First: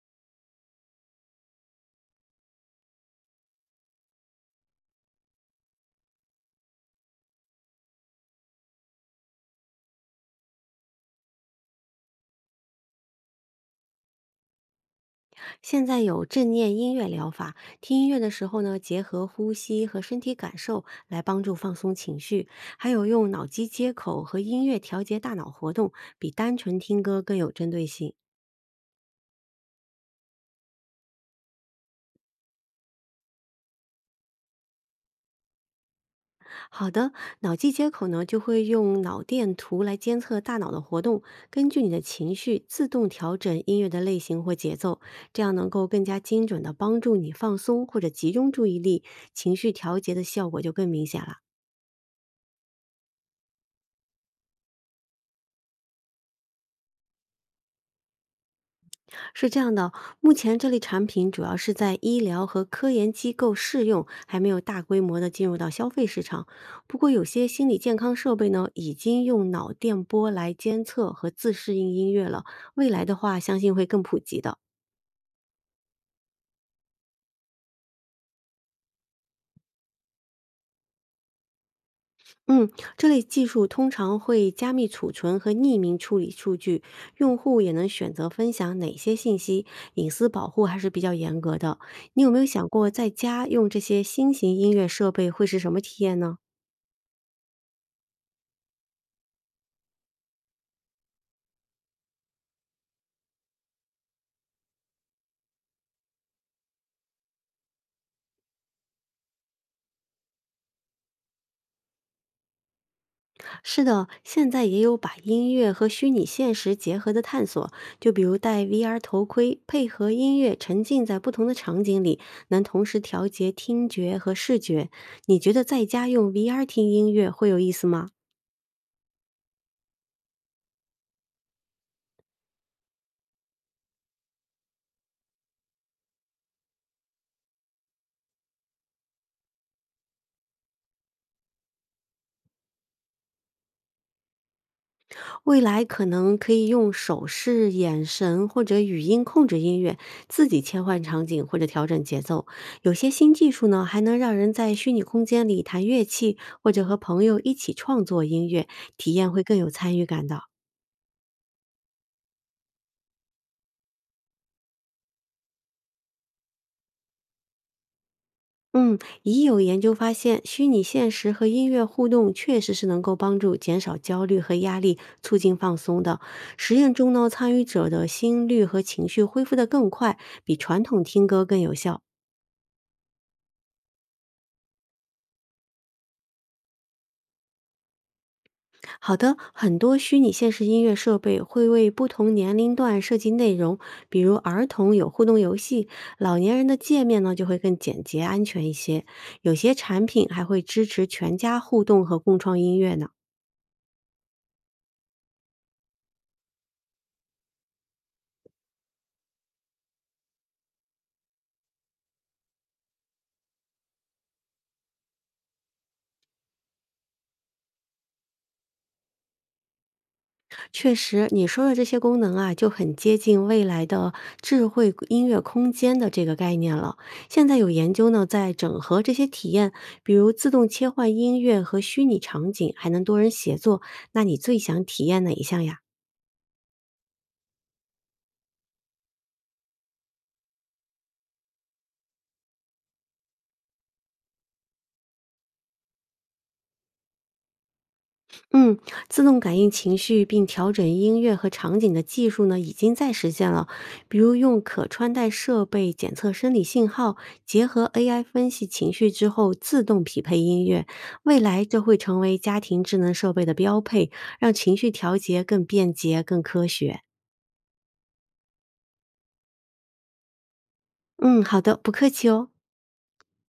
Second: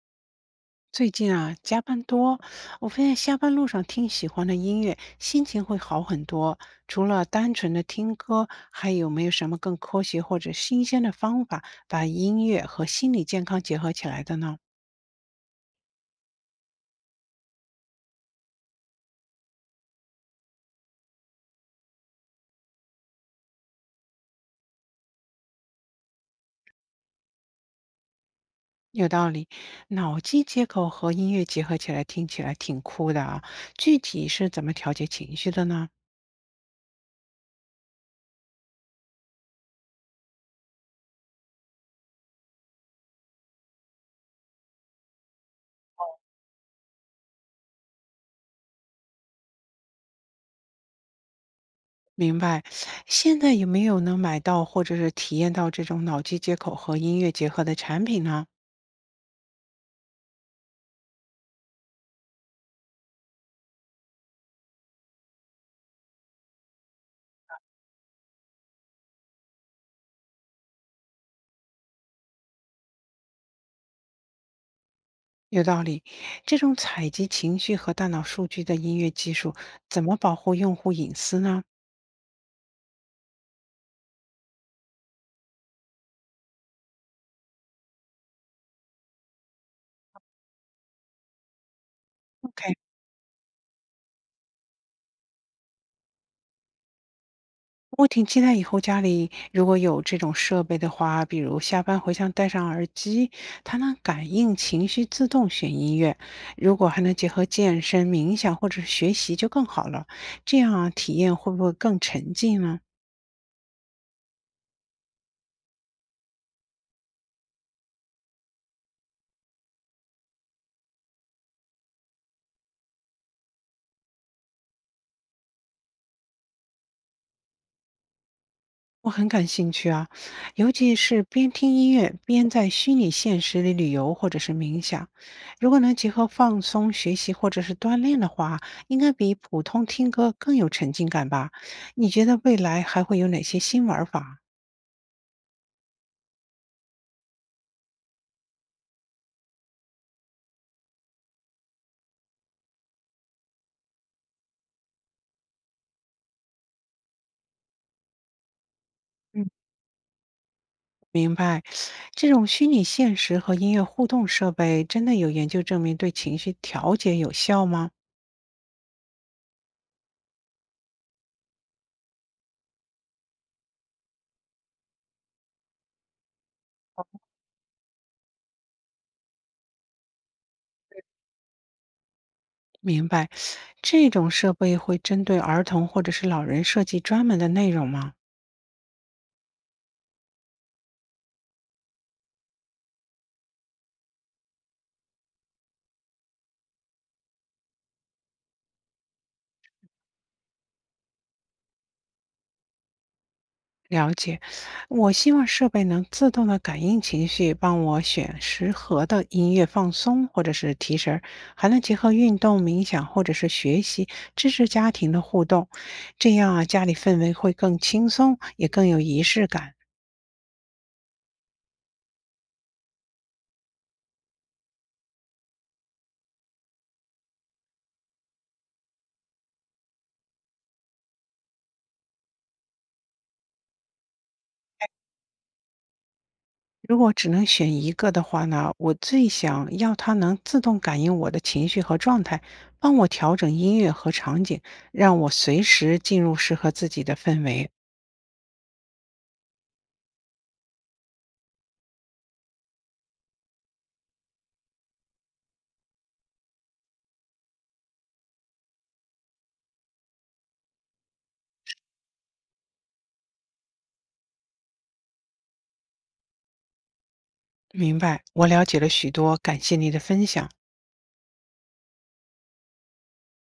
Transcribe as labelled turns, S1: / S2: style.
S1: 最近啊，加班多，我发现下班路上听喜欢的音乐，心情会好很多。除了单纯的听歌，还有没有什么更科学或者新鲜的方法，把音乐和心理健康结合起来的呢？
S2: 现在有正念音乐疗法，听音乐的时候呢，结合呼吸和身体感受来帮助放松情绪，还有用脑机接口和音乐调节大脑活动，比单纯听歌更有针对性。
S1: 有道理，脑机接口和音乐结合起来，听起来挺酷的啊。具体是怎么调节情绪的呢？
S2: 好的，脑机接口呢就会用脑电图来监测大脑的活动，根据你的情绪自动调整音乐的类型或节奏，这样能够更加精准的帮助你放松或者集中注意力，情绪调节的效果就更明显了。
S1: 明白。现在有没有能买到或者是体验到这种脑机接口和音乐结合的产品呢？
S2: 是这样的，目前这类产品主要是在医疗和科研机构试用，还没有大规模的进入到消费市场。不过，有些心理健康设备呢，已经用脑电波来监测和自适应音乐了。未来的话，相信会更普及的。
S1: 有道理，这种采集情绪和大脑数据的音乐技术，怎么保护用户隐私呢
S2: 嗯，这类技术通常会加密储存和匿名处理数据，用户也能选择分享哪些信息，隐私保护还是比较严格的。你有没有想
S1: ？OK，
S2: 过，在家用这些新型音乐设备会是什么体验呢？
S1: 我挺期待以后家里如果有这种设备的话，比如下班回家戴上耳机，它能感应情绪自动选音乐。如果还能结合健身、冥想或者是学习就更好了，这样啊，体验会不会更沉浸呢？
S2: 是的，现在也有把音乐和虚拟现实结合的探索，就比如戴 VR 头盔，配合音乐沉浸在不同的场景里，能同时调节听觉和视觉。你觉得在家用 VR 听音乐会有意思吗？
S1: 我很感兴趣啊，尤其是边听音乐边在虚拟现实里旅游或者是冥想。如果能结合放松、学习或者是锻炼的话，应该比普通听歌更有沉浸感吧？你觉得未来还会有哪些新玩法？
S2: 未来可能可以用手势、眼神或者语音控制音乐，自己切换场景或者调整节奏。有些新技术呢，还能让人在虚拟空间里弹乐器，或者和朋友一起创作音乐，体验会
S1: 嗯，
S2: 更有参与感的。
S1: 明白。这种虚拟现实和音乐互动设备，真的有研究证明对情绪调节有效吗？
S2: 嗯，已有研究发现，虚拟现实和音乐互动确实是能够帮助减少焦虑和压力，促进放松的。实验中呢，参与者的心率和情绪恢复得更快，比传统听歌更有效。
S1: 明白。这种设备会针对儿童或者是老人设计专门的内容吗？
S2: 好的，很多虚拟现实音乐设备会为不同年龄段设计内容，比如儿童有互动游戏，老年人的界面呢就会更简洁安全一些。有些产品还会支持全家互动和共创音乐呢。
S1: 了解，我希望设备能自动的感应情绪，帮我选适合的音乐放松或者是提神儿，还能结合运动、冥想或者是学习，支持家庭的互动。这样啊，家里氛围会更轻松，也更有仪式感。
S2: 确实，你说的这些功能啊，就很接近未来的智慧音乐空间的这个概念了。现在有研究呢，在整合这些体验，比如自动切换音乐和虚拟场景，还能多人协作。那你最想体验哪一项呀？
S1: 如果只能选一个的话呢，我最想要它能自动感应我的情绪和状态，帮我调整音乐和场景，让我随时进入适合自己的氛围。
S2: 嗯，自动感应情绪并调整音乐和场景的技术呢，已经在实现了。比如用可穿戴设备检测生理信号，结合 AI 分析情绪之后自动匹配音乐。未来这会成为家庭智能设备的标配，让情绪调节更便捷、更科学。
S1: 明白，我了解了许多，感谢你的分享。
S2: 嗯，好的，不客气哦。